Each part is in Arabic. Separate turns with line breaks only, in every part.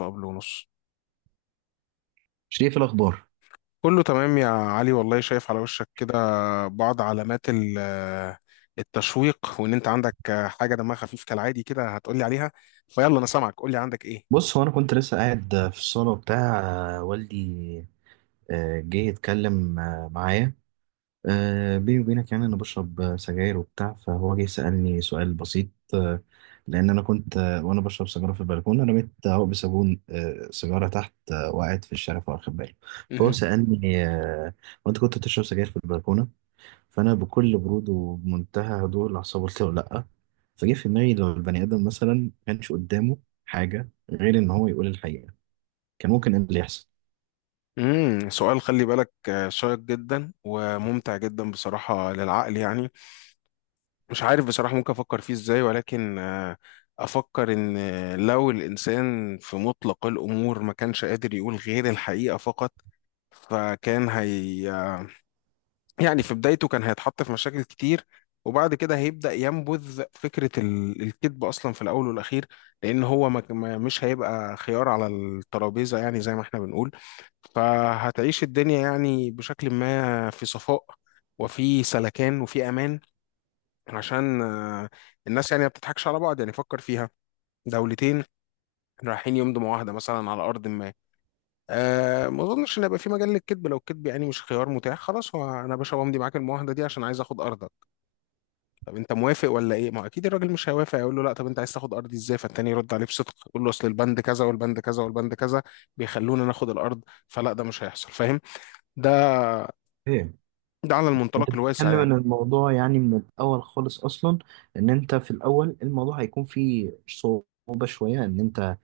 وقبل ونص،
شريف الأخبار.
كله تمام يا علي. والله شايف على وشك كده بعض علامات التشويق، وان انت عندك حاجه دمها خفيف كالعادي كده هتقولي عليها. فيلا، انا سامعك، قولي عندك ايه؟
بص، هو أنا كنت لسه قاعد في الصالة وبتاع، والدي جه يتكلم معايا. بيني وبينك، يعني أنا بشرب سجاير وبتاع، فهو جه سألني سؤال بسيط. آه، لأن أنا كنت وأنا بشرب سجارة في البلكونة، رميت هو بصابون سيجارة تحت وقعت في الشارع فواخد باله. فهو
مهم.
سألني: وأنت كنت بتشرب سجاير في البلكونة؟ فانا بكل برود وبمنتهى هدوء الاعصاب قلت له لا. فجه في دماغي، لو البني ادم مثلا ما كانش قدامه حاجه غير ان هو يقول الحقيقه، كان ممكن ايه اللي يحصل؟
سؤال خلي بالك شيق جدا وممتع جدا بصراحه للعقل يعني. مش عارف بصراحه ممكن افكر فيه ازاي، ولكن افكر ان لو الانسان في مطلق الامور ما كانش قادر يقول غير الحقيقه فقط، فكان هي يعني في بدايته كان هيتحط في مشاكل كتير، وبعد كده هيبدأ ينبذ فكرة الكذب أصلا في الأول والأخير. لأن هو مش هيبقى خيار على الترابيزة يعني زي ما احنا بنقول، فهتعيش الدنيا يعني بشكل ما في صفاء، وفي سلكان، وفي أمان، عشان الناس يعني ما بتضحكش على بعض يعني. فكر فيها، دولتين رايحين يمضوا معاهدة مثلا على أرض ما. ما أظنش إن هيبقى في مجال للكذب لو الكذب يعني مش خيار متاح. خلاص، هو أنا يا باشا بمضي معاك المعاهدة دي عشان عايز آخد أرضك؟ طب انت موافق ولا ايه؟ ما هو اكيد الراجل مش هيوافق، يقول له لا طب انت عايز تاخد ارضي ازاي؟ فالتاني يرد عليه بصدق، يقول له اصل البند كذا والبند كذا والبند كذا بيخلونا ناخد الارض. فلا، ده مش هيحصل فاهم. ده
ايه،
ده على
انت
المنطلق الواسع
بتتكلم ان
يعني.
الموضوع يعني من الاول خالص اصلا، ان انت في الاول الموضوع هيكون فيه صعوبه شويه. ان انت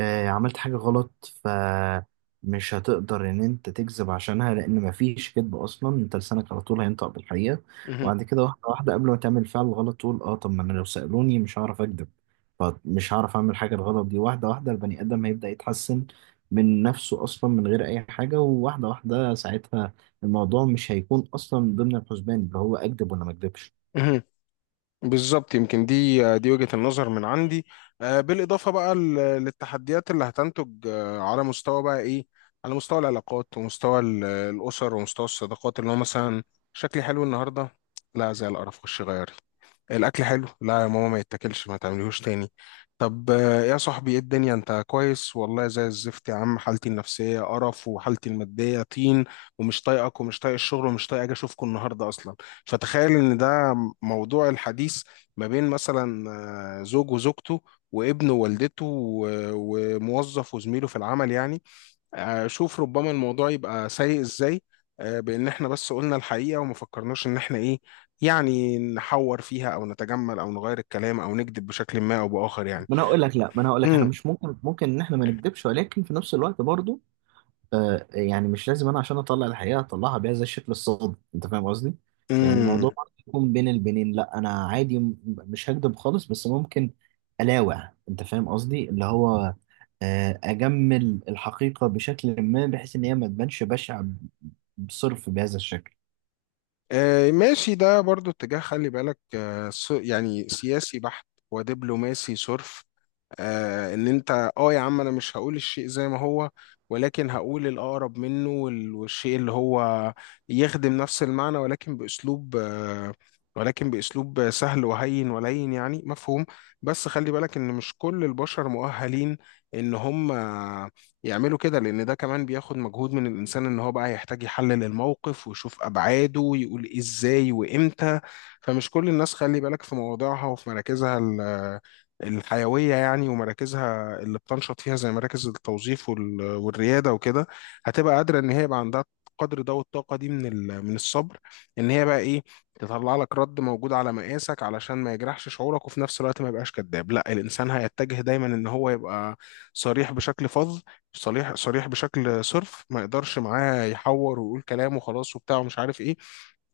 عملت حاجة غلط فمش هتقدر إن أنت تكذب عشانها، لأن مفيش كذب أصلا. أنت لسانك على طول هينطق بالحقيقة.
مهم.
وبعد كده واحدة واحدة قبل ما تعمل فعل غلط تقول: أه، طب ما أنا لو سألوني مش هعرف أكذب، فمش هعرف أعمل حاجة الغلط دي. واحدة واحدة البني آدم هيبدأ يتحسن من نفسه أصلا من غير أي حاجة، وواحدة واحدة ساعتها الموضوع مش هيكون أصلا من ضمن الحسبان اللي هو أكذب ولا ما أكذبش.
مهم. بالظبط، يمكن دي وجهة النظر من عندي. بالإضافة بقى للتحديات اللي هتنتج على مستوى بقى إيه، على مستوى العلاقات ومستوى الأسر ومستوى الصداقات، اللي هو مثلا: شكلي حلو النهاردة؟ لا زي القرف، خش غيري. الاكل حلو؟ لا يا ماما ما يتاكلش، ما تعمليهوش تاني. طب يا صاحبي ايه الدنيا انت كويس؟ والله زي الزفت يا عم، حالتي النفسيه قرف وحالتي الماديه طين، ومش طايقك ومش طايق الشغل ومش طايق اجي اشوفكم النهارده اصلا. فتخيل ان ده موضوع الحديث ما بين مثلا زوج وزوجته، وابن ووالدته، وموظف وزميله في العمل يعني. شوف ربما الموضوع يبقى سيء ازاي بان احنا بس قلنا الحقيقه وما فكرناش ان احنا ايه، يعني نحور فيها او نتجمل او نغير الكلام او نكذب بشكل ما او باخر يعني.
ما أنا هقول لك، لأ، ما أنا هقول لك إحنا
امم.
مش ممكن إن إحنا ما نكذبش، ولكن في نفس الوقت برضه يعني مش لازم انا عشان اطلع الحقيقه اطلعها بيها زي الشكل الصادم. انت فاهم قصدي؟ يعني الموضوع
امم.
برضه يكون بين البنين، لا انا عادي مش هكدب خالص، بس ممكن الاوع. انت فاهم قصدي؟ اللي هو اجمل الحقيقه بشكل ما بحيث ان هي ما تبانش بشعه بصرف بهذا الشكل.
ماشي، ده برضو اتجاه خلي بالك يعني سياسي بحت ودبلوماسي صرف. ان انت يا عم انا مش هقول الشيء زي ما هو، ولكن هقول الاقرب منه والشيء اللي هو يخدم نفس المعنى، ولكن باسلوب ولكن باسلوب سهل وهين ولين يعني مفهوم. بس خلي بالك ان مش كل البشر مؤهلين ان هم يعملوا كده، لان ده كمان بياخد مجهود من الانسان، ان هو بقى يحتاج يحلل الموقف ويشوف ابعاده ويقول ازاي وامتى. فمش كل الناس خلي بالك في مواضيعها وفي مراكزها الحيوية يعني ومراكزها اللي بتنشط فيها زي مراكز التوظيف والريادة وكده، هتبقى قادرة إن هي يبقى عندها قدر ده والطاقة دي من من الصبر، إن هي بقى إيه، تطلع لك رد موجود على مقاسك علشان ما يجرحش شعورك وفي نفس الوقت ما يبقاش كذاب. لا الإنسان هيتجه دايما إن هو يبقى صريح بشكل فظ، صريح صريح بشكل صرف، ما يقدرش معاه يحور ويقول كلام وخلاص وبتاع ومش عارف إيه.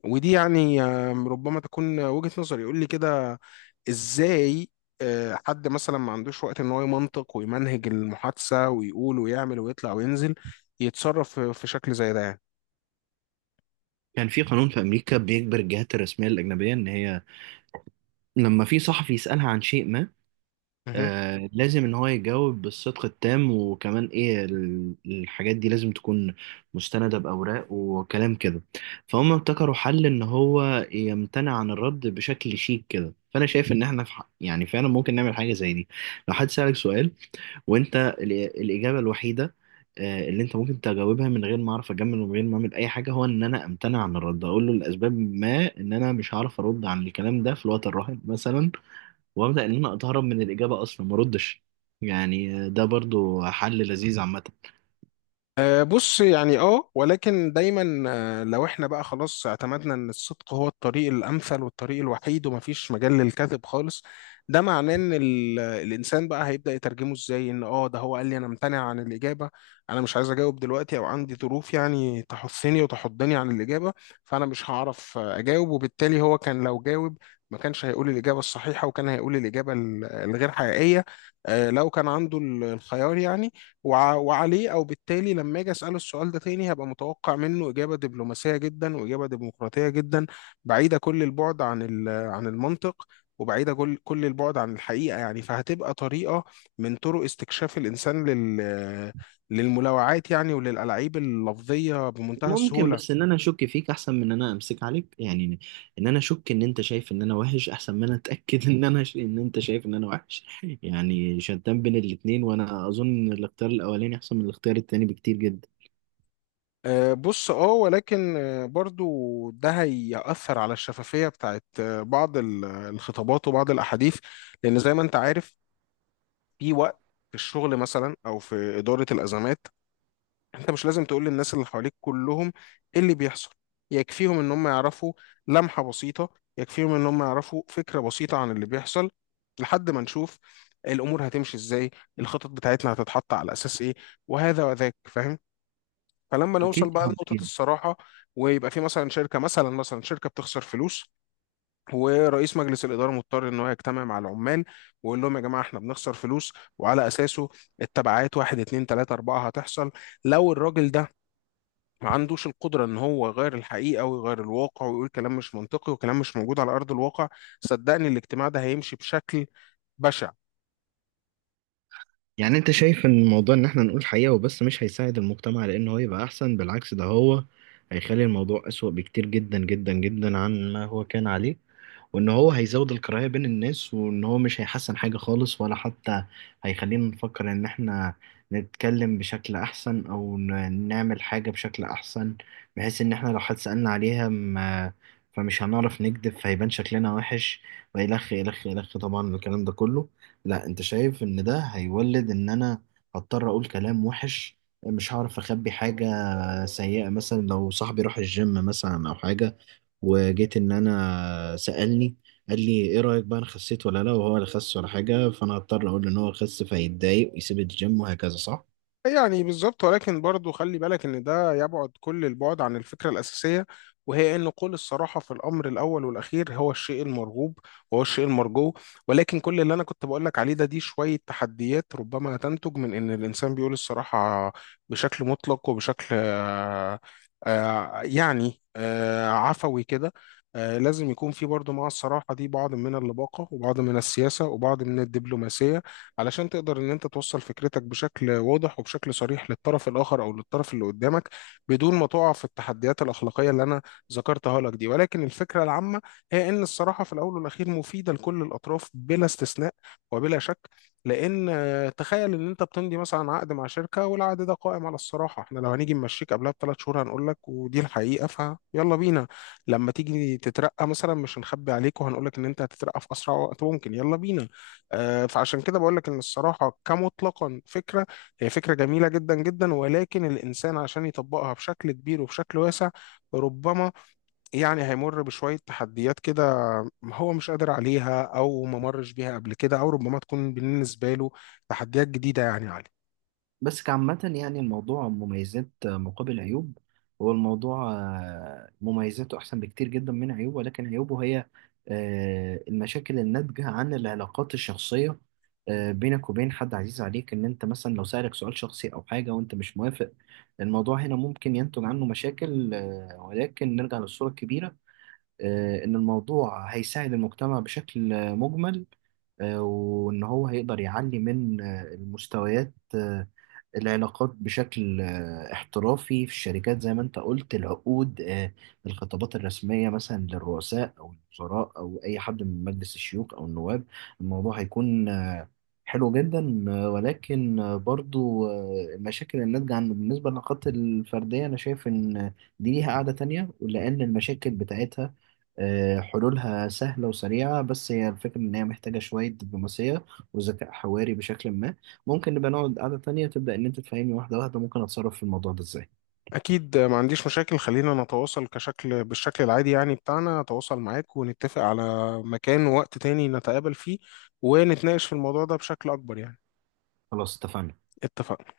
ودي يعني ربما تكون وجهة نظري. يقول لي كده ازاي؟ حد مثلا ما عندوش وقت ان هو يمنطق ويمنهج المحادثة ويقول ويعمل ويطلع وينزل يتصرف في شكل زي ده يعني.
كان في قانون في امريكا بيجبر الجهات الرسميه الاجنبيه ان هي لما في صحفي يسالها عن شيء ما، لازم ان هو يجاوب بالصدق التام، وكمان ايه الحاجات دي لازم تكون مستندة بأوراق وكلام كده. فهم ابتكروا حل ان هو يمتنع عن الرد بشكل شيك كده. فانا شايف ان احنا يعني فعلا ممكن نعمل حاجة زي دي. لو حد سألك سؤال وانت الإجابة الوحيدة اللي انت ممكن تجاوبها من غير ما اعرف اجمل ومن غير ما اعمل اي حاجه، هو ان انا امتنع عن الرد. اقول له لاسباب ما ان انا مش هعرف ارد عن الكلام ده في الوقت الراهن مثلا، وابدا ان انا اتهرب من الاجابه اصلا ما اردش. يعني ده برضو حل لذيذ عامه.
بص يعني ولكن دايما، لو احنا بقى خلاص اعتمدنا ان الصدق هو الطريق الامثل والطريق الوحيد ومفيش مجال للكذب خالص، ده معناه ان الانسان بقى هيبدأ يترجمه ازاي؟ ان ده هو قال لي انا ممتنع عن الاجابة، انا مش عايز اجاوب دلوقتي، او عندي ظروف يعني تحثني وتحضني عن الاجابة. فانا مش هعرف اجاوب. وبالتالي هو كان لو جاوب، ما كانش هيقول الإجابة الصحيحة، وكان هيقول الإجابة الغير حقيقية. لو كان عنده الخيار يعني، وعليه او بالتالي لما اجي اساله السؤال ده تاني هبقى متوقع منه اجابه دبلوماسيه جدا واجابه ديمقراطيه جدا، بعيده كل البعد عن عن المنطق، وبعيده كل البعد عن الحقيقه يعني. فهتبقى طريقه من طرق استكشاف الانسان للملاوعات يعني وللالعاب اللفظيه بمنتهى
ممكن
السهوله.
بس ان انا اشك فيك احسن من ان انا امسك عليك، يعني ان انا اشك ان انت شايف ان انا وحش احسن ما انا اتاكد ان انا ان انت شايف ان انا وحش. يعني شتان بين الاتنين، وانا اظن ان الاختيار الاولاني احسن من الاختيار التاني بكتير جدا.
بص ولكن برضو ده هيأثر على الشفافية بتاعت بعض الخطابات وبعض الأحاديث. لأن زي ما أنت عارف، في وقت في الشغل مثلا او في اداره الازمات، انت مش لازم تقول للناس اللي حواليك كلهم ايه اللي بيحصل. يكفيهم ان هم يعرفوا لمحه بسيطه، يكفيهم ان هم يعرفوا فكره بسيطه عن اللي بيحصل لحد ما نشوف الامور هتمشي ازاي، الخطط بتاعتنا هتتحط على اساس ايه، وهذا وذاك فاهم. فلما نوصل
أكيد،
بقى
طبعا،
لنقطه
أكيد.
الصراحه، ويبقى في مثلا شركه، مثلا شركه بتخسر فلوس، ورئيس مجلس الاداره مضطر ان هو يجتمع مع العمال ويقول لهم يا جماعه احنا بنخسر فلوس، وعلى اساسه التبعات واحد اتنين تلاته اربعه هتحصل. لو الراجل ده ما عندوش القدره ان هو يغير الحقيقه ويغير الواقع ويقول كلام مش منطقي وكلام مش موجود على ارض الواقع، صدقني الاجتماع ده هيمشي بشكل بشع.
يعني أنت شايف إن الموضوع إن إحنا نقول حقيقة وبس مش هيساعد المجتمع لأن هو يبقى أحسن، بالعكس ده هو هيخلي الموضوع أسوأ بكتير جدا جدا جدا عن ما هو كان عليه، وان هو هيزود الكراهية بين الناس، وان هو مش هيحسن حاجة خالص، ولا حتى هيخلينا نفكر ان احنا نتكلم بشكل احسن او نعمل حاجة بشكل احسن، بحيث ان احنا لو حد سألنا عليها ما، فمش هنعرف نكذب فهيبان شكلنا وحش، وإلخ إلخ إلخ، طبعا الكلام ده كله. لا، انت شايف ان ده هيولد ان انا هضطر اقول كلام وحش، مش هعرف اخبي حاجة سيئة. مثلا لو صاحبي راح الجيم مثلا او حاجة، وجيت ان انا سألني قال لي: ايه رأيك بقى، انا خسيت ولا لا؟ وهو اللي خس ولا حاجة، فانا هضطر اقول له ان هو خس فيتضايق ويسيب الجيم وهكذا، صح؟
يعني بالظبط، ولكن برضه خلي بالك ان ده يبعد كل البعد عن الفكره الاساسيه، وهي ان قول الصراحه في الامر الاول والاخير هو الشيء المرغوب، وهو الشيء المرجو. ولكن كل اللي انا كنت بقول لك عليه ده، دي شويه تحديات ربما تنتج من ان الانسان بيقول الصراحه بشكل مطلق وبشكل عفوي كده. لازم يكون في برضه مع الصراحة دي بعض من اللباقة وبعض من السياسة وبعض من الدبلوماسية، علشان تقدر ان انت توصل فكرتك بشكل واضح وبشكل صريح للطرف الاخر او للطرف اللي قدامك، بدون ما تقع في التحديات الاخلاقيه اللي انا ذكرتها لك دي. ولكن الفكره العامه هي ان الصراحه في الاول والاخير مفيده لكل الاطراف بلا استثناء وبلا شك، لان تخيل ان انت بتمضي مثلا عقد مع شركه والعقد ده قائم على الصراحه، احنا لو هنيجي نمشيك قبلها ب3 شهور هنقول لك، ودي الحقيقه فيلا بينا. لما تيجي تترقى مثلا مش هنخبي عليك وهنقول لك ان انت هتترقى في اسرع وقت ممكن، يلا بينا. فعشان كده بقول لك ان الصراحه كمطلقا فكره، هي فكره جميله جدا جدا. ولكن الانسان عشان يطبقها بشكل كبير وبشكل واسع، ربما يعني هيمر بشويه تحديات كده، هو مش قادر عليها او ما مرش بيها قبل كده، او ربما تكون بالنسبه له تحديات جديده يعني عليه.
بس كعامة يعني الموضوع مميزات مقابل عيوب. هو الموضوع مميزاته أحسن بكتير جدا من عيوبه، ولكن عيوبه هي المشاكل الناتجة عن العلاقات الشخصية، بينك وبين حد عزيز عليك. إن أنت مثلا لو سألك سؤال شخصي أو حاجة وأنت مش موافق، الموضوع هنا ممكن ينتج عنه مشاكل، ولكن نرجع للصورة الكبيرة. إن الموضوع هيساعد المجتمع بشكل مجمل، وإن هو هيقدر يعلي من المستويات، العلاقات بشكل احترافي في الشركات زي ما أنت قلت، العقود، الخطابات الرسمية مثلا للرؤساء أو الوزراء أو أي حد من مجلس الشيوخ أو النواب، الموضوع هيكون حلو جدا. ولكن برضو المشاكل الناتجة عنه بالنسبة للعلاقات الفردية أنا شايف إن دي ليها قاعدة تانية، ولأن المشاكل بتاعتها حلولها سهلة وسريعة، بس هي الفكرة إن هي محتاجة شوية دبلوماسية وذكاء حواري بشكل ما. ممكن نبقى نقعد قعدة تانية تبدأ إن أنت تفهمني واحدة واحدة، ممكن أتصرف في الموضوع ده إزاي.
اكيد، ما عنديش مشاكل. خلينا نتواصل كشكل بالشكل العادي يعني بتاعنا، اتواصل معاك ونتفق على مكان ووقت تاني نتقابل فيه، ونتناقش في الموضوع ده بشكل اكبر يعني.
خلاص، اتفقنا.
اتفقنا.